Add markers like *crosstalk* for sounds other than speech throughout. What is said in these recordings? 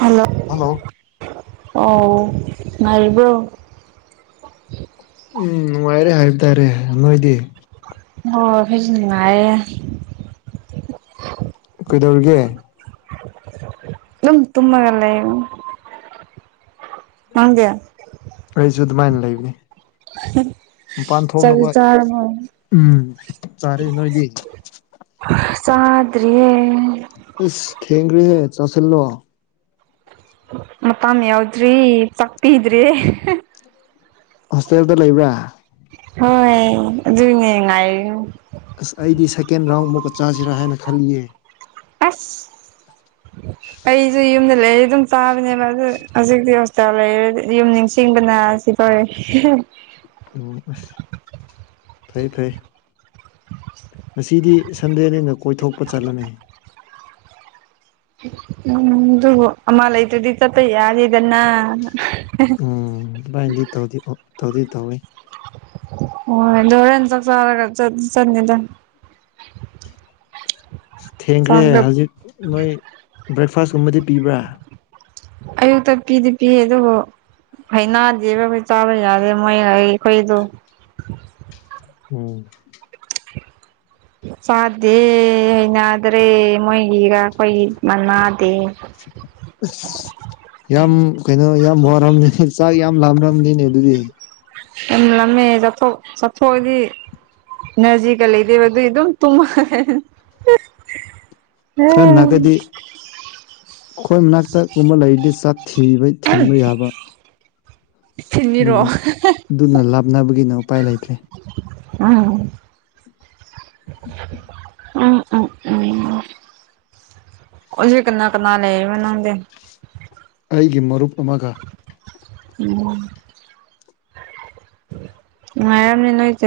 hello hello ꯑꯧ ꯉꯥꯏꯔꯤꯕ꯭ꯔꯣ ꯎꯝ ꯅꯨꯡꯉꯥꯏꯔꯦ ꯍꯥꯏꯕ ꯇꯥꯔꯦ ꯅꯣꯏꯗꯤ ꯍꯣ ꯑꯩꯈꯣꯏꯖꯨ ꯅꯨꯉꯥꯏꯔꯦ ꯀꯩꯗꯧꯔꯤꯒꯦ ꯗꯨꯝ ꯇꯨꯝꯃꯒ ꯂꯩꯕꯅꯤ ꯅꯪꯗꯤ ꯑꯩꯖꯨ ꯑꯗꯨꯃꯥꯏꯅ ꯂꯩꯕꯅꯤ ꯃꯄꯥꯟ ꯆꯥꯛꯇꯤ ꯊꯣꯛꯅꯕ ꯆꯥꯔꯕꯣ ꯎꯝ ꯆꯥꯔꯦ ꯅꯣꯏꯗꯤ ꯆꯥꯗ꯭ꯔꯤꯌꯦ ꯏꯁ ꯊꯦꯡꯒ꯭ꯔꯦꯍꯦ ꯆꯥꯁꯤꯜꯂꯣ ꯃꯇꯝ ꯌꯥꯎꯗ꯭ꯔꯤ ꯆꯥꯛꯄꯤꯗ꯭ꯔꯦ ꯍꯣꯁꯇꯦꯜꯗ ꯂꯩꯕ꯭ꯔꯥ ꯍꯣꯏ ꯑꯗꯨꯏꯅꯦ ꯉꯥꯏꯔꯝ ꯑꯁ ꯑꯩꯗꯤ ꯁꯦꯀꯦꯟ ꯔꯥꯎꯟ ꯑꯃꯨꯛꯀꯥ ꯆꯥꯖꯤꯔꯥ ꯍꯥꯏꯅ ꯈꯜꯂꯤꯌꯦ ꯑꯁ ꯑꯩꯖꯨ ꯌꯨꯝꯗꯥ ꯂꯩꯔꯗꯤ ꯑꯗꯨꯝ ꯆꯥꯕꯅꯦꯕ ꯑꯗꯨ ꯍꯧꯖꯤꯛꯇꯤ ꯍꯣꯁꯇꯦꯜ ꯂꯩꯔꯗꯤ ꯌꯨꯝ ꯅꯤꯡꯁꯤꯡꯕꯅ ꯍꯣꯏ ꯎꯝ ꯑꯁ ꯐꯩ ꯐꯩ ꯉꯁꯤꯗꯤ ꯁꯟꯗꯦꯅꯤꯅ ꯀꯣꯏꯊꯣꯛꯄ ꯆꯠꯂꯣꯅꯦ ꯎꯝ ꯗꯨꯕꯨ ꯑꯃꯥ ꯂꯩꯇ꯭ꯔꯥꯗꯤ ꯆꯠꯄ ꯌꯥꯗꯦꯗꯅ ꯎꯝ ꯑꯗꯨꯃꯥꯏꯅꯗꯤ ꯇꯧꯗꯤ ꯑꯣ ꯇꯧꯗꯤ ꯇꯧꯋꯦ ꯍꯣꯏ ꯗꯣ ꯍꯣꯔꯦꯟ ꯆꯥꯛ ꯆꯔꯥꯒ ꯆꯠ ꯆꯠꯅꯤꯗ *inaudible* ꯊꯦꯡꯈ꯭ꯔꯦ ꯆꯥꯛꯇꯣ ꯍꯧꯖꯤꯛ ꯅꯣꯏ ꯕ꯭ꯔꯦꯛꯐꯥꯁꯀꯨꯝꯕꯗꯤ ꯄꯤꯕ꯭ꯔꯥ ꯑꯌꯨꯛꯇꯥ ꯄꯤꯗꯤ ꯄꯤꯌꯦ ꯑꯗꯨꯕꯨ ꯍꯩꯅꯥꯗꯦꯕ ꯑꯩꯈꯣꯏ ꯆꯥꯕ ꯌꯥꯗꯦ ꯃꯣꯏ ꯑꯩꯈꯣꯏꯗꯣ ꯎꯝ ꯆꯥꯗꯦ ꯍꯩꯅꯗ꯭ꯔꯦ ꯃꯣꯏꯒꯤꯔ ꯑꯈꯣꯏꯒꯤ ꯃꯅꯥꯗꯦ ꯑꯁ ꯌꯥꯝ ꯀꯩꯅꯣ ꯌꯥꯝ ꯋꯥꯔꯝꯅꯤꯅꯦ ꯆꯥꯛ ꯌꯥꯝ ꯂꯥꯝꯔꯝꯅꯤꯅꯦ ꯑꯗꯨꯗꯤ ꯌꯥꯝ ꯂꯥꯝꯃꯦ ꯆꯥꯊꯣꯛ ꯆꯥꯊꯣꯛꯑꯗꯤ ꯏꯅꯔꯖꯤꯒ ꯂꯩꯗꯦꯕ ꯗꯨꯏ ꯑꯗꯨꯝ ꯇꯨꯝꯃꯒ ꯈꯔ ꯅꯛꯒꯗꯤ ꯑꯈꯣꯏ ꯃꯅꯥꯛꯇꯥ ꯒꯨꯝꯕ ꯂꯩꯔꯗꯤ ꯆꯥꯛ ꯊꯤꯕ ꯊꯤꯟꯕ ꯌꯥꯕ ꯊꯤꯟꯕꯤꯔꯣ ꯑꯗꯨꯅ ꯑꯗꯨꯅ ꯂꯥꯞꯅꯕꯒꯤꯅ ꯎꯄꯥꯏ ꯂꯩꯇ꯭ꯔꯦ ꯎꯝ ꯎꯝ ꯎꯝ *unintelligible* ꯍꯧꯖꯤꯛ ꯀꯅꯥ ꯀꯅꯥ ꯂꯩꯔꯤꯕ꯭ꯔꯥ ꯅꯪꯗꯤ ꯑꯩꯒꯤ ꯃꯔꯨꯞ ꯑꯃꯒ ꯑꯣ ꯅꯨꯉꯥꯏꯔꯝꯅꯤ ꯅꯣꯏꯇꯤ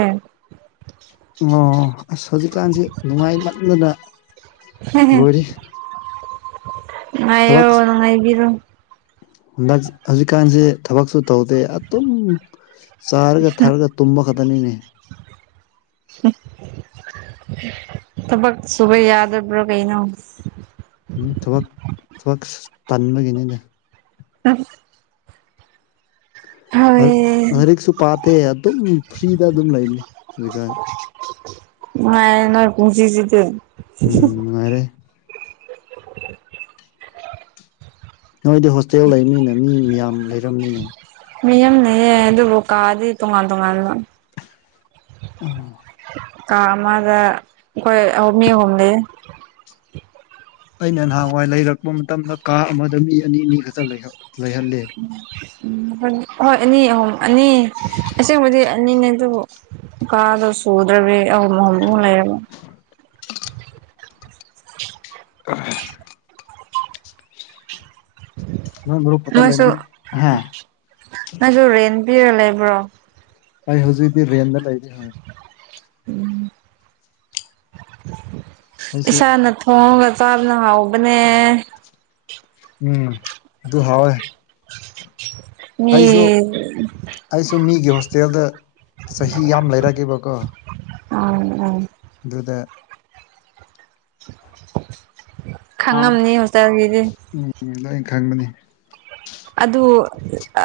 ꯑꯣ ꯑꯁ ꯍꯧꯖꯤꯛꯀꯥꯟꯁꯦ ꯅꯨꯡꯉꯥꯏꯃꯟꯗꯅ ꯂꯣꯏꯔꯦ ꯅꯨꯉꯥꯏꯌꯣ ꯅꯨꯉꯥꯏꯕꯤꯔꯣ ꯗꯁ ꯍꯧꯖꯤꯛꯀꯥꯟꯖꯦ ꯊꯕꯛꯁꯨ ꯇꯧꯗꯦ ꯑꯗꯨꯝ ꯆꯥꯔꯒ ꯊꯔꯒ ꯇꯨꯝꯕ ꯈꯇꯅꯤꯅꯦ ꯍꯨꯝ ꯊꯕꯛ ꯁꯨꯕ ꯌꯥꯗꯕ꯭ꯔꯣ ꯀꯩꯅꯣ ꯎꯝ ꯊꯕꯛ ꯊꯕꯛꯁ ꯇꯟꯕꯒꯤꯅꯤꯗ ꯑꯁ ꯑꯛ ꯍꯣꯏ ꯂꯥꯏꯔꯤꯛꯁꯨ ꯄꯥꯇꯦ ꯑꯗꯨꯝ ꯐ꯭ꯔꯤꯗ ꯑꯗꯨꯝ ꯂꯩꯕꯅꯤ ꯍꯧꯖꯤꯛꯀꯥꯟ ꯅꯨꯉꯥꯏ ꯅꯣꯏ ꯄꯨꯟꯁꯤꯁꯤꯗꯤ ꯎꯝ ꯅꯨꯡꯉꯥꯏꯔꯦ *inaudible* ꯅꯣꯏꯗꯤ ꯍꯣꯁꯇꯦꯜ ꯂꯩꯕꯅꯤꯅ ꯃꯤ ꯃꯌꯥꯝ ꯂꯩꯔꯝꯅꯤꯅꯦ ꯃꯤꯌꯥꯝ ꯂꯩꯌꯦ ꯑꯗꯨꯕꯨ ꯀꯥꯗꯤ ꯇꯣꯉꯥꯟ ꯇꯣꯉꯥꯟꯕ *unintelligible* ꯀꯥ ꯑꯃꯗ ꯑꯩꯈꯣꯏ ꯑꯥꯎ ꯃꯤ ꯑꯍꯨꯝꯂꯩꯌꯦ ꯑꯩꯅ ꯅꯍꯥꯟꯋꯥꯏ ꯂꯩꯔꯛꯄ ꯃꯇꯝꯗ ꯀꯥ ꯑꯃꯗ ꯃꯤ ꯑꯅꯤ ꯑꯅꯤ ꯈꯛꯇ ꯂꯩꯍꯠ ꯂꯩꯍꯜꯂꯦ ꯎꯝ ꯍꯣꯏ ꯑꯅꯤ ꯑꯍꯨꯝ ꯑꯅꯤ ꯑꯁꯦꯡꯕꯗꯤ ꯑꯅꯤꯅꯦ ꯑꯗꯨꯕꯨ ꯀꯥꯗꯣ ꯁꯨꯗ꯭ꯔꯕꯤ ꯑꯍꯨꯝ ꯑꯍꯨꯝ ꯑꯃꯨꯛ ꯂꯩꯔꯕ *unintelligible* ꯅꯣꯏ ꯃꯔꯨꯞ ꯈꯛꯇ ꯅꯣꯏꯁꯨ ꯂꯩꯃꯤꯟ ꯍꯥ ꯅꯣꯏꯁꯨ ꯔꯦꯟ ꯄꯤꯔ ꯂꯩꯕ꯭ꯔꯣ ꯑꯩ ꯍꯧꯖꯤꯛꯗꯤ ꯔꯦꯟꯗ ꯂꯩꯗꯦꯍꯥꯏ ꯎꯝ ꯑꯩꯁꯨ ꯏꯁꯥꯅ__ ꯊꯣꯡꯉꯒ ꯆꯥꯕꯅ ꯍꯥꯎꯕꯅꯦ ꯎꯝ ꯑꯗꯨ ꯍꯥꯎꯋꯦ ꯃꯤ ꯑꯩꯁꯨ ꯑꯩꯁꯨ ꯃꯤꯒꯤ ꯍꯣꯁꯇꯦꯜꯗ ꯆꯍꯤ ꯌꯥꯝ ꯂꯩꯔꯒꯦꯕꯀꯣ ꯑꯥꯎ ꯑꯥꯎ ꯑꯗꯨꯗ ꯍꯥꯎ ꯈꯪꯉꯝꯅꯤ ꯍꯣꯁꯇꯦꯜꯒꯤꯗꯤ ꯎꯝ ꯂꯣꯏ ꯈꯪꯕꯅꯤ ꯑꯗꯨ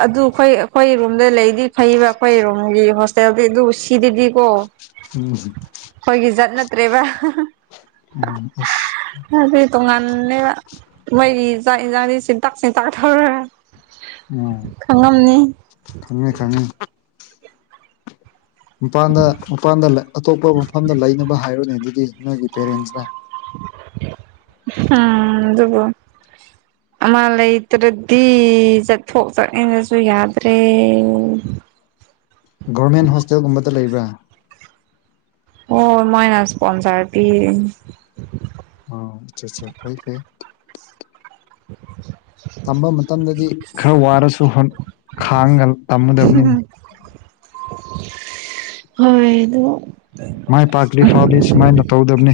ꯑꯗꯨ ꯈꯣꯏ ꯑꯩꯈꯣꯏ ꯔꯨꯝꯗ ꯂꯩꯗꯤ ꯐꯩꯌꯦꯕ ꯑꯩꯈꯣꯏ ꯔꯨꯝꯒꯤ ꯍꯣꯁ ꯇꯦꯜ ꯗꯤ ꯑꯗꯨꯕꯨ ꯁꯤꯗꯗꯤ ꯀꯣ ꯎꯝꯍꯨ ꯈꯣꯏꯒꯤ ꯖꯠ ꯅꯠꯇ꯭ꯔꯦꯕ ꯑꯥꯡ ꯑꯁ ꯍꯥꯏꯗꯤ ꯇꯣꯡꯉꯥꯟꯂꯦꯕ ꯃꯣꯏꯒꯤ ꯆꯥꯛ ꯌꯦꯟꯖꯥꯡꯗꯤ ꯁꯤꯟꯇꯥꯛ ꯁꯤꯟꯇꯥꯛ ꯊꯧꯔ ꯎꯝ ꯈꯪꯉꯝꯅꯤ ꯈꯪꯉꯦ ꯈꯪꯉꯦ ꯃꯄꯥꯟꯗ ꯃꯄꯥꯟꯗ ꯂꯩ ꯑꯇꯣꯞꯄ ꯃꯐꯝꯗ ꯂꯩꯅꯕ ꯍꯥꯏꯔꯨꯅꯦ ꯑꯗꯨꯗꯤ ꯅꯣꯏꯒꯤ ꯄꯦꯔꯦꯟꯁꯇ ꯑꯥ ꯑꯗꯨꯕꯨ ꯑꯃ ꯂꯩꯇ꯭ꯔꯗꯤ ꯆꯠꯊꯣꯛ ꯆꯠꯅꯤꯡꯉꯁꯨ ꯌꯥꯗ꯭ꯔꯦ ꯒꯣꯔꯃꯦꯟ ꯍꯣꯁꯇꯦꯜꯒꯨꯝꯕꯗ ꯂꯩꯕ꯭ꯔꯥ ꯍꯣꯏ ꯃꯣꯏꯅꯥ ꯁꯄꯣꯟꯁꯔ ꯄꯤꯔꯤꯟ ꯑꯣ ꯑꯆꯥ ꯑꯆꯥ ꯐꯩ ꯐꯩ *inaudible* ꯇꯝꯕ ꯃꯇꯝꯗꯗꯤ ꯈꯔ ꯋꯥꯔꯁꯨ ꯈꯥꯡꯒ ꯍꯣꯏ ꯑꯗꯨ ꯃꯥꯏ ꯄꯥꯛꯂꯤ ꯐꯥꯎꯗꯤ ꯁꯨꯃꯥꯏꯅ ꯇꯧꯗꯝꯅꯤ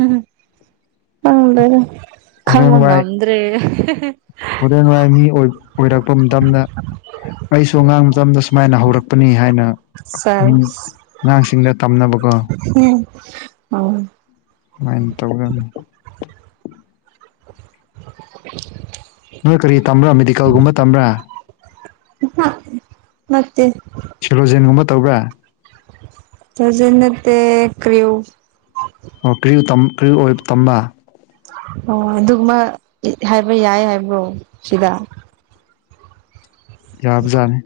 ꯎꯝ ꯈꯪꯗꯦꯗ ꯍꯣꯔꯦꯟ ꯈꯪꯕ ꯋꯥꯏ ꯉꯝꯗ꯭ꯔꯦ ꯍꯣꯔꯦꯟ ꯋꯥꯥꯏ ꯃꯤ ꯑꯣꯏ ꯑꯣꯏꯔꯛꯄ ꯃꯇꯝꯗꯥ ꯑꯩꯁꯨ ꯑꯉꯥꯡ ꯃꯇꯝꯗ ꯁꯨꯃꯥꯏꯅ ꯍꯧꯔꯛꯄꯅꯤ ꯍꯥꯏꯅ ꯃꯤ ꯁꯦꯁ ꯑꯉꯥꯡꯁꯤꯡꯗ ꯇꯝꯅꯕꯀꯣ ꯎꯝ ꯑꯣ ꯁꯨꯃꯥꯏꯅ ꯇꯧꯒꯅꯤ *inaudible* ꯅꯣꯏ ꯀꯔꯤ ꯇꯝꯕ꯭ꯔꯥ ꯃꯦꯗꯤꯀꯦꯜꯒꯨꯝꯕ ꯇꯝꯕ꯭ꯔꯥ ꯅꯠꯇꯦ ꯁꯦꯂꯣꯖꯦꯟꯒꯨꯝꯕ ꯇꯧꯕ꯭ꯔꯥ ꯆꯥꯖꯔ ꯅꯠꯇꯦ ꯀ꯭ꯔꯤꯌꯨ ꯑꯣ ꯀ꯭ꯔꯤꯎ ꯇꯝ ꯀ꯭ꯔꯤꯎ ꯑꫭꯏꯕ ꯇꯝꯕ ꯑꯣ ꯑꯗꯨꯒꯃ ꯍꯥꯏꯕ ꯌꯥꯏ ꯍꯥꯏꯕ꯭ꯔꯣ ꯁꯤꯗ ꯌꯥꯕꯖꯥꯠꯅꯤ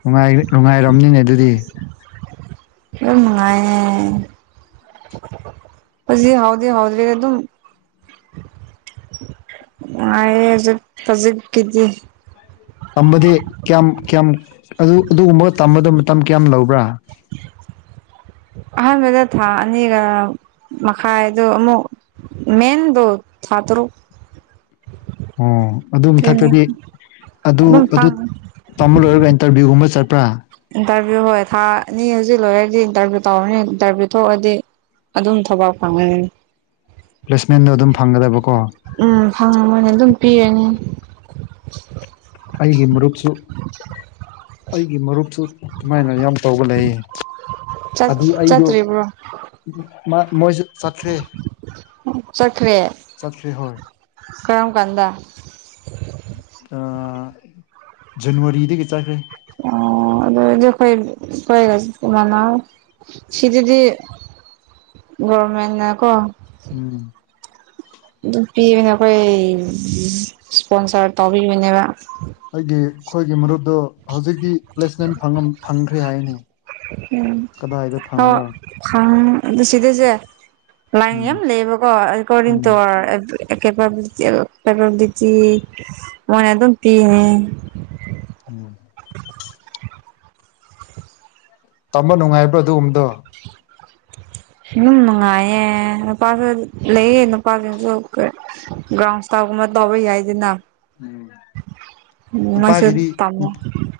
ꯅꯨꯡ ꯉꯥꯏꯔꯤ ꯅꯨꯡꯉꯥꯏꯔꯝꯅꯤꯅꯦ ꯑꯗꯨꯗꯤ ꯗꯨꯝ ꯅꯨꯡꯉꯥꯏꯌꯦ *inaudible* ꯍꯨꯖꯤꯛ ꯍꯥꯎꯗꯤ ꯍꯥꯎꯗ꯭ꯔꯤ ꯑꯗꯨꯝ ꯅꯨꯉꯥꯏꯌꯦ ꯑꯖꯤꯛ ꯍꯧꯖꯤꯛ ꯀꯤꯗꯤ ꯇꯝꯕꯗꯤ ꯀꯌꯥꯝ ꯀꯌꯥꯝ ꯑꯗꯨ ꯑꯗꯨꯒꯨꯝꯕꯒ ꯇꯝꯕꯗ ꯃꯇꯝ ꯀꯌꯥꯝ ꯂꯧꯕ꯭ꯔꯥ ꯑꯍꯥꯟꯕꯗ ꯊꯥ ꯑꯅꯤꯒ ꯃꯈꯥꯏꯗꯣ ꯑꯃꯨꯛ ꯃꯟꯗꯣ ꯊꯥꯇꯔꯨꯛ ꯑꯣ ꯑꯗꯨ ꯇ꯭ꯔꯦꯅꯤꯡ ꯃꯊꯛꯇꯗꯤ ꯑꯗꯨ ꯑꯗꯨꯝ ꯑꯗꯨ ꯐꯪꯉꯦ ꯇꯝꯕ ꯂꯣꯏꯔꯒ ꯏꯟꯇꯔꯚꯤꯌꯨꯒꯨꯝꯕ ꯆꯠꯄ꯭ꯔꯥ ꯏꯟꯇꯔꯚꯤꯌꯨ ꯍꯣꯏ ꯊꯥ ꯑꯅꯤ ꯍꯧꯖꯤꯛ ꯂꯣꯏꯣꯔꯗꯤ ꯏꯟꯇꯔꯚꯤꯌꯨ ꯇꯧꯔꯅꯤ ꯏꯟꯇꯔꯚꯤꯌꯨ ꯊꯣꯛꯑꯗꯤ ꯑꯗꯨꯝ ꯊꯕꯛ ꯐꯪꯉꯩ ꯄ꯭ꯂꯦꯁꯃꯦꯟꯗꯣ ꯑꯗꯨꯝ ꯐꯪꯒꯗꯕꯀꯣ ꯎꯝ ꯐꯪꯕ ꯅꯦ ꯑꯗꯨꯝ ꯄꯤꯔꯅꯤ ꯑꯩꯒꯤ ꯃꯔꯨꯞꯁꯨ ꯑꯩꯒꯤ ꯃꯔꯨꯞ ꯑꯗꯨꯨꯃꯥꯏꯅ ꯌꯥꯝ ꯇꯧꯕ ꯂꯩ ꯆꯠ ꯑꯗꯨ ꯑꯩꯗꯣ ꯆꯠꯇ꯭ꯔꯤꯕ꯭ꯔꯣ ꯑꯥ ꯃꯣꯏꯁꯨ ꯆꯠꯇ꯭ꯔꯦ ꯆꯠꯈ꯭ꯔꯦ ꯆꯠꯇ꯭ꯔꯦ ꯍꯣꯏ ꯀꯔꯝ ꯀꯥꯟꯗ ꯑꯥ ꯖꯟꯋꯥꯔꯤꯗꯒꯤ ꯆꯠꯈ꯭ꯔꯦ ꯑꯣ ꯑꯗꯨ *unintelligible* ꯃꯅ ꯁꯤꯗꯗꯤ ꯒꫭꯔꯃꯦꯟꯅ ꯀꯣ ꯎꯝ ꯄꯤꯕꯅꯦ ꯑꯩꯈꯣꯏ ꯏꯁꯄꯣꯟꯁꯔ ꯇꯕꯤꯕꯅꯦꯕ ꯑꯩꯒꯤ ꯑꯩꯈꯣꯏꯒꯤ ꯃꯔꯨꯞꯇꯣ ꯍꯧꯖꯤꯛꯇꯤ ꯄ꯭ꯂꯦꯁꯃꯦꯟ ꯐꯪꯉꯝ ꯐꯪꯈ꯭ꯔꯦ ꯍꯥꯏꯅꯤ ꯀꯗꯥꯏꯗ ꯐꯪꯕ꯭ꯔꯥ *unintelligible* ꯈꯪ ꯑꯗꯨ ꯁꯤꯗꯁꯦ ꯂꯥꯏꯟ ꯎꯝ ꯌꯥꯝ ꯂꯩꯌꯦꯕꯀꯣ ꯑꯦꯀꯣꯔꯗꯤꯡ ꯇꯨ ꯎꯝ ꯑꯔ ꯑꯦꯀꯦꯄꯕꯦꯂꯤꯇꯤ ꯑ ꯄꯕꯦꯂꯤꯇꯤ ꯃꯣꯏꯅ ꯑꯗꯨꯝ ꯄꯤ ꯍꯥꯏꯌꯦ *unintelligible* ꯇꯝꯕ ꯅꯨꯡꯉꯥꯏꯕ꯭ꯔꯣ ꯑꯗꯨꯒꯨꯝꯕꯗꯣ ꯁꯤꯅꯨꯡ ꯅꯨꯉꯥꯏꯌꯦ ꯅꯨꯄꯥꯁꯨ ꯂꯩꯌꯦ ꯅꯨꯄꯥꯁꯤꯡꯁꯨ ꯒ꯭ꯔꯥꯎꯟ ꯁ꯭ꯇꯥꯕ ꯒꯨꯝꯕ ꯇꯧꯕ ꯌꯥꯏꯗꯅ ꯃꫭꯏꯁꯨ ꯅꯨꯄꯥꯒꯤꯗꯤ ꯇꯝꯃꯦ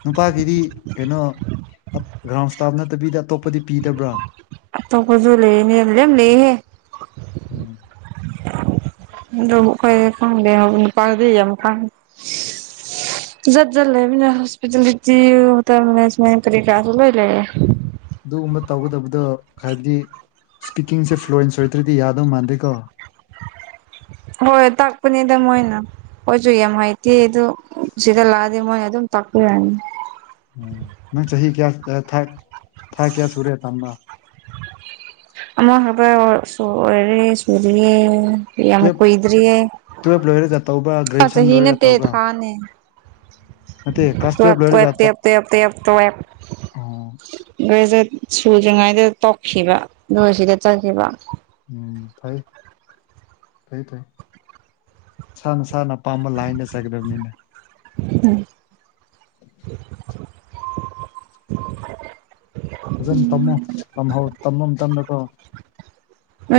ꯅꯨꯄꯥꯒꯤꯗꯤ ꯀꯩꯅꯣ ꯑꯥꯞ ꯒ꯭ꯔꯥꯎꯟ ꯁ꯭ꯇꯥꯞ ꯅꯠꯇꯕꯤꯗ ꯑꯇꯣꯞꯄꯗꯤ ꯄꯤꯗꯕ꯭ꯔꯥ ꯑꯇꯣꯞꯄꯖꯨ ꯂꯩꯌꯦꯅꯦ ꯂꯣꯏꯝ ꯂꯩꯌꯦꯍꯦ *unintelligible* *inaudible* ꯑꯗꯨꯕꯨ ꯑꯈꯣꯏ ꯈꯪꯗꯦ ꯅꯨꯄꯥꯒꯤ ꯌꯥꯝ ꯈꯪ ꯖꯠ ꯖꯠ ꯂꯩꯕꯅꯦ ꯍꯣꯁꯄꯤꯇꯥꯜꯂꯤꯇꯤ ꯍꫭꯇꯦꯜ ꯃꯦꯅꯦꯁꯃꯦꯟ ꯀꯔꯤ ꯀꯔꯥꯗꯨ ꯂꫭꯏ ꯂꯩꯌꯦ ꯑꯗꯨꯒꯨꯝꯕ ꯇꯧꯒꯗꯕꯗꯣ ꯍꯥꯏꯕꯗꯤ ꯁ꯭ꯄꯤꯀꯤꯡꯁꯦ ꯐ꯭ꯂꯨꯋꯟꯁ ꯑꯣꯏꯗ꯭ꯔꯗꯤ ꯌꯥꯗꯧ ꯃꯥꯟꯗꯦꯀꯣ ꯍꯣꯏ ꯇꯥꯛꯄꯅꯦꯗ ꯃꫭꯏꯅ ꯈꯣꯏꯖꯨ ꯌꯥꯝ ꯍꯩꯇꯦ ꯑꯗꯨ ꯁꯤꯗ ꯂꯥꯛꯑꯗꯤ ꯃꯣꯏꯅ ꯑꯗꯨꯝ ꯇꯥꯛꯄꯤꯔꯅꯤ ꯎꯝ ꯅꯪ ꯆꯍꯤ ꯀꯌꯥꯥ ꯑꯥ ꯊꯥ ꯊꯥ ꯀꯌꯥ ꯁꯨꯔꯦ ꯇꯝꯕꯥ ꯑꯃ ꯈꯛꯇ ꯁꯨꯔꯔꯦ ꯁꯨꯗ꯭ꯔꯤꯌꯦ ꯌꯥꯝ ꯀꯨꯏꯗ꯭ꯔꯤꯌꯦ ꯇꯨꯋꯦꯞ ꯂꯣꯏꯔꯒ ꯇꯧꯕ꯭ꯔ ꯑ ꯆꯍꯤ ꯅꯦꯠꯇꯦ ꯊꯥꯅꯦ ꯅꯠꯇꯦ ꯀ꯭ꯂꯥꯁ ꯇꯨꯋꯦꯞ ꯇꯨꯌꯦꯜꯞ ꯂꯣꯏꯔꯒ ꯇꯨꯋꯦꯞ ꯆ ꯇꯦꯞ ꯇꯦꯞ ꯇꯦꯞ ꯇꯨꯋꯦꯞ ꯑꯣ ꯒ꯭ꯔꯦꯖꯨꯋꯦꯠ ꯁꯨꯗ꯭ꯔꯤꯉꯩꯗ ꯇꯣꯛꯈꯤꯕ ꯑꯗꯨꯒ ꯁꯤꯗ ꯆꯠꯈꯤꯕ ꯎꯝ ꯐꯩ ꯐꯥꯩ ꯐꯩ ꯅꯁꯥ ꯅꯁꯥꯅ ꯄꯥꯝꯕ ꯂꯥꯏꯟꯗ ꯆꯠꯗꯕꯅꯤꯅꯦ *unintelligible* ꯐꯖꯅ ꯇꯝꯃꯣ ꯇꯝꯍꯧ ꯇꯝꯕ ꯃꯇꯝꯗꯀꯣ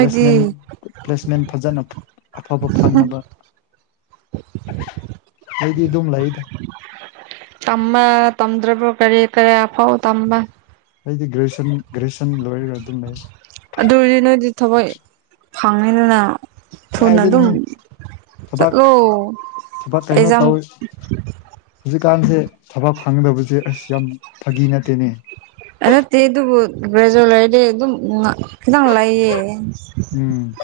ꯄ꯭ꯂꯦꯁꯃꯦꯟ ꯄ꯭ꯂꯦꯁꯃꯦꯟ ꯐꯖꯅ ꯑꯐꯕ ꯐꯪꯅꯕ ꯑꯩꯗꯤ ꯗꯨꯝ ꯂꯩꯗ ꯇꯝꯕ ꯇꯝꯗ꯭ꯔꯕ꯭ꯔꯣ ꯀꯔꯤ ꯀꯔ ꯐꯥꯎ ꯇꯝꯕ ꯑꯩꯗꯤ ꯒ꯭ꯔꯦꯖꯨꯑꯌꯦꯁꯟ ꯒ꯭ꯔꯦꯖꯨꯑꯌꯦꯁꯟ ꯂꯣꯏꯔꯒ ꯑꯗꯨꯝ ꯂꯩꯌꯦ ꯑꯗꯨ ꯑꯣꯏꯔꯗꯤ ꯅꯣꯏꯗꯤ ꯊꯋꯣꯏ ꯐꯪꯉꯦꯗꯅ ꯊꯨꯅ ꯑꯗꯨꯝ ꯀꯥꯏꯗꯩꯅꯣꯍꯦ ꯊꯕꯛ ꯆꯠꯂꯣ ꯑꯦꯖꯥꯝ ꯍꯧꯖꯤꯛꯀꯥꯟꯖꯦ ꯊꯕꯛ ꯐꯪꯗꯕꯖꯦ ꯑꯁ ꯌꯥꯝ ꯐꯥꯒꯤ ꯅꯠꯇꯦꯅꯦ ꯑꯥ ꯅꯠꯇꯦ ꯑꯗꯨꯕꯨ ꯒ꯭ꯔꯦꯖꯣꯏꯠ ꯂꯣꯏꯔꯗꯤ ꯑꯗꯨꯝ ꯉ ꯈꯤꯇꯪ ꯂꯩꯌꯦ ꯎꯝ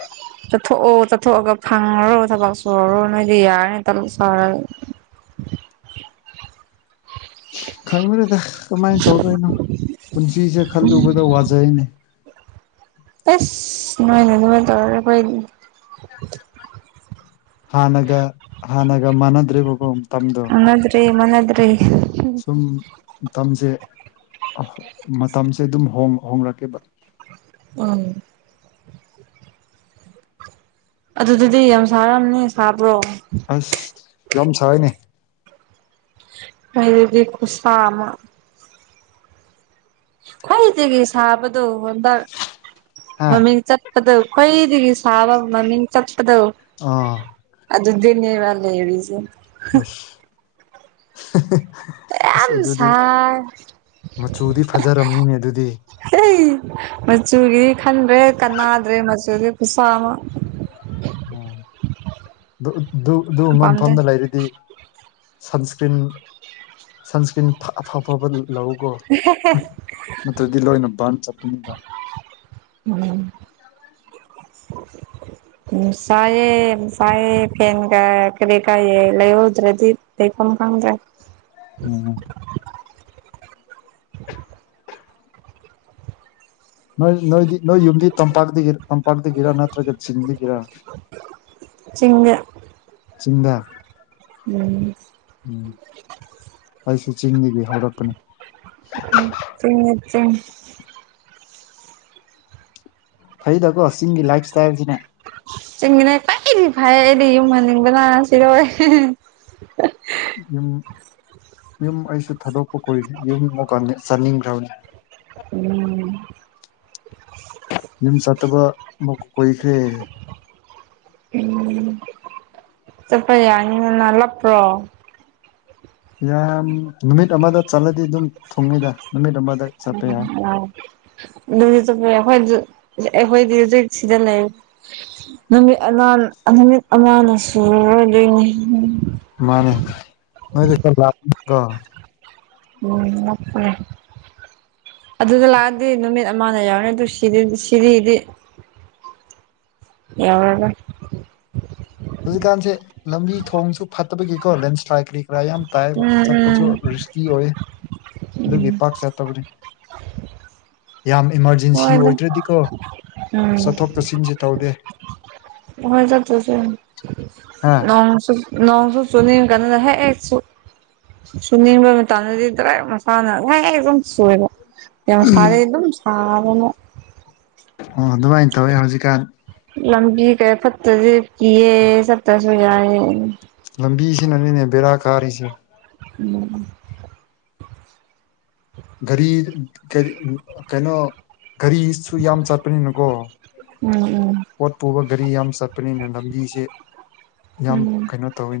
ꯆꯠꯊꯣꯛꯑꯣ ꯆꯠꯊꯣꯛꯑꯒ ꯐꯪꯉꯣꯔꯣ ꯊꯕꯛ ꯁꯨꯔꯨꯔꯣ ꯅꯣꯏꯗꯤ ꯌꯥꯔꯦ ꯇꯣꯂꯣꯞ ꯆꯥꯎꯔ ꯈꯪꯗ꯭ꯔꯦꯗ ꯀꯃꯥꯏꯟ ꯇꯧꯗꯣꯏꯅꯣ ꯄꯨꯟꯁꯤꯁꯦ ꯈꯜꯂꯨꯕꯗ ꯋꯥꯖꯩꯅꯦ ꯑꯦꯁ ꯅꯣꯏꯅꯥ ꯑꯗꯨꯃꯥꯏꯟ ꯇꯧꯔꯗꯤ ꯑꯈꯣꯏꯗꯤ ꯍꯥꯟꯅꯒ ꯍꯥꯟꯅꯒ ꯃꯥꯟꯅꯗ꯭ꯔꯦꯕꯒꯣ ꯃꯇꯝꯗꯣ ꯔꯦ ꯃꯅꯥꯗꯔꯦ ꯑꯗꯨꯝ ꯃꯇꯝꯖꯦ ꯃꯇꯝꯁꯦ ꯑꯗꯨꯝ ꯍꯣꯡ ꯍꯣꯡꯔꯛꯀꯦꯕ ꯎꯝ ꯑꯗꯨꯗꯗꯤ ꯌꯥꯝ ꯁꯥꯔꯝꯅꯤ ꯁꯥꯕ꯭ꯔꯣ ꯑꯁ ꯌꯥꯝ ꯁꯥꯏꯅꯦ ꯅꯣꯏꯗꯗꯤ ꯈꯨꯨꯁꯥ ꯑꯃ ꯈ꯭ꯋꯥꯏꯗꯒꯤ ꯁꯥꯕꯗꯣ ꯍꯣꯟꯗ꯭ꯔ ꯍꯥ ꯃꯃꯤꯡ ꯆꯠ ꯑꯗ ꯈ꯭ꯋꯥꯏꯗꯒꯤ ꯁꯥꯕ ꯃꯃꯤꯡ ꯆꯠꯄꯗꯧ ꯑꯥ ꯑꯗꯨꯗꯤ ꯅꯦꯕ ꯂꯩꯔꯤꯁꯦ ꯑꯁ ꯑꯁ ꯌꯥꯝ ꯑꯗꯨꯗꯤ ꯁꯥꯏ ꯃꯆꯨꯗꯤ ꯐꯖꯔꯝꯅꯤꯅꯦ ꯑꯗꯨꯗꯤ ꯍꯦꯍꯤ ꯃꯆꯨꯒꯤ ꯈꯟꯗ꯭ꯔꯦ ꯀꯥꯟꯅꯥꯗ꯭ꯔꯦ ꯃꯆꯨꯒꯤ ꯈꯨꯁꯥ ꯑꯃ ꯎꯝ ꯗꯨ ꯗꯨ ꯉꯝꯕ ꯄꯥꯝꯗꯦ ꯃꯐꯝꯗ ꯂꯩꯔꯗꯤ ꯁꯟꯁꯀ꯭ꯔꯤꯟ ꯁꯟꯁꯀ꯭ꯔꯤꯟ *unintelligible* ꯂꯧꯎꯀꯣ ꯅꯠꯇ꯭ꯔꯗꯤ ꯂꯣꯏꯅ ꯕꯥꯔ ꯆꯠꯄꯅꯤꯗ ꯎꯝ ꯎꯝ ꯁꯥꯏꯌꯦ ꯁꯥꯏꯌꯦ ꯐꯦꯟꯒ ꯀꯔꯤ ꯀꯥꯏ ꯂꯩꯍꯧꯗ꯭ꯔꯗꯤ ꯂꯩꯐꯝ ꯈꯪꯗ꯭ꯔꯦ *inaudible* ꯎꯝ ꯅꯣꯏ ꯅꯣꯏꯗꯤ ꯅꯣꯏ ꯌꯨꯝꯗꯤ ꯇꯝꯄꯥꯛꯗꯒꯤ ꯇꯝ ꯄꯥꯛꯗꯒꯔ ꯅꯠꯇ꯭ꯔꯒ ꯆꯤꯡꯗꯒꯤꯔ ꯆꯤꯡꯗ ꯆꯤꯡꯗ ꯎꯝ ꯎꯝ ꯑꯩꯁꯨ ꯆꯤꯡꯗꯒꯤ ꯍꯧꯔꯛꯄꯅꯦ ꯎꯝ ꯆꯤꯡ ꯅꯠꯇ꯭ꯔꯦ ꯐꯩꯗꯀꯣ ꯆꯤꯡꯒꯤ ꯂꯥꯏꯄ ꯏꯁꯇꯥꯏꯜꯖꯤꯅꯦ ꯆꯤꯡꯒꯤꯅꯦ ꯀꯥꯏꯗꯩ ꯐꯥꯏꯌꯦ ꯑꯩꯗꯤ ꯌꯨꯝ ꯍꯟꯅꯤꯡꯕ ꯁꯤꯗꯣꯔꯦ ꯌꯨꯝ ꯌꯨꯝ ꯑꯩꯁꯨ ꯊꯥꯗꯣꯛꯄ ꯀꯨꯏ ꯌꯨꯃꯨꯛ ꯀꯥꯟꯗ ꯆꯥꯅꯤꯡꯈ꯭ꯔꯕꯅꯤ ꯎꯝ ꯌꯨꯝ ꯆꯠꯇꯕ ꯑꯃꯨꯛꯀ ꯀꯨꯏꯈ꯭ꯔꯦ ꯎꯝ ꯆꯠꯄ ꯌꯥꯅꯤꯅꯥ ꯅꯂꯛꯄ꯭ꯔꯣ ꯌꯥꯝ ꯅꯨꯃꯤꯠ ꯑꯃꯗ ꯆꯠꯂꯗꯤ ꯑꯗꯨꯝ ꯊꯨꯡꯉꯤꯗ ꯅꯨꯃꯤꯠ ꯑꯃꯗ ꯆꯠꯄ ꯌꯥꯏ ꯌꯥꯏ ꯑꯗꯨꯗꯤ ꯆꯠꯄ ꯌꯥꯏ ꯑꯈꯣꯏ ꯑꯗꯨ ꯑꯩꯈꯣꯏꯗꯤ ꯍꯧꯖꯤꯛ ꯁꯤꯗ ꯂꯩ ꯅꯨꯃꯤꯠ ꯑꯅꯟ ꯅꯨꯃꯤꯠ ꯑꯉꯥꯡꯅ ꯁꯨꯔꯔꯣꯏꯗꯧꯏꯅꯦ ꯃꯥꯔ ꯅꯣꯏ ꯈꯔꯥ ꯂꯞꯇ꯭ꯔꯣ ꯎꯝ ꯃꯣꯠꯄꯅꯦ ꯑꯗꯨꯗ ꯂꯥꯛꯑꯗꯤ ꯅꯨꯃꯤꯠ ꯑꯃꯗ ꯌꯥꯎꯔꯅꯤ ꯑꯗꯨ ꯁꯤꯗꯗꯤ ꯁꯤꯔꯤꯗꯤ ꯌꯧꯔꯔꯣꯏ ꯍꯧꯖꯤꯛꯀꯥꯟꯁꯦ ꯂꯝꯕꯤ ꯊꯣꯡꯁꯨ ꯐꯠꯇꯕꯒꯤꯀꯣ ꯂꯦꯟꯁ꯭ꯂꯥꯏꯠꯂ ꯀꯔꯤ ꯈꯔ ꯌꯥꯝ ꯇꯥꯏꯕ ꯎꯝ ꯆꯠꯄꯁꯨ ꯔꯤꯁꯀꯤ ꯑꯣꯏꯌꯦ ꯎꯝ ꯎꯝ ꯑꯗꯨꯒꯤ ꯄꯥꯛ ꯆꯠꯇꯕꯅꯤ ꯌꯥꯝ ꯏꯃꯥꯔꯖꯦꯟꯁꯤ ꯍꯣꯏꯗ ꯑꯣꯏꯗ꯭ꯔꯗꯤꯀꯣ ꯆꯠꯊꯣꯛ ꯎꯝ ꯆꯠꯁꯤꯟꯁꯦ ꯇꯧꯗꯦ ꯍꯥ *unintelligible* ꯅꯣꯡꯁꯨ ꯆꯨꯅꯤꯡ ꯀꯥꯟꯅꯗ ꯍꯦꯛ ꯆꯨ ꯁꯨꯅꯤꯡꯔꯒ ꯇꯔꯗꯤ ꯗꯔꯦꯛ ꯂꯥꯎ ꯐꯥꯅ *unintelligible* ꯁꯨꯔꯕ ꯃꯁꯥꯏꯌꯦꯑꯦ ꯗꯨꯝ ꯇꯥꯕꯅꯦ ꯑꯣ ꯑꯗꯨꯃꯥꯏꯅ ꯇꯧꯋꯦ ꯍꯧꯖꯤꯛꯀꯥꯟ ꯂꯕꯤ ꯀ ꯐꯠꯇꯗꯤ ꯀꯤꯌꯦ ꯁꯇꯁꯨ ꯌꯥꯏꯌꯦ ꯂꯝꯕꯤꯁꯤꯅꯅꯤꯅꯦ ꯕꯦꯔꯥ ꯀꯥꯔꯤꯁꯦ ꯎꯝ ꯒꯥꯔꯤ ꯀꯔꯤ ꯀꯩꯅꯣ ꯒꯥꯔꯤꯁꯨ ꯌꯥꯝ ꯆꯠꯄꯅꯤꯅꯀꯣ ꯎꯝ ꯎꯝ ꯄꯣꯠ ꯄꯨꯕ ꯒꯥꯔꯤ ꯌꯥꯝ ꯆꯠ ꯆꯄꯅꯤꯅ ꯂꯝꯕꯤꯁꯦ ꯌꯥꯝ ꯎꯝ ꯀꯩꯅꯣ ꯇꯧꯋꯤ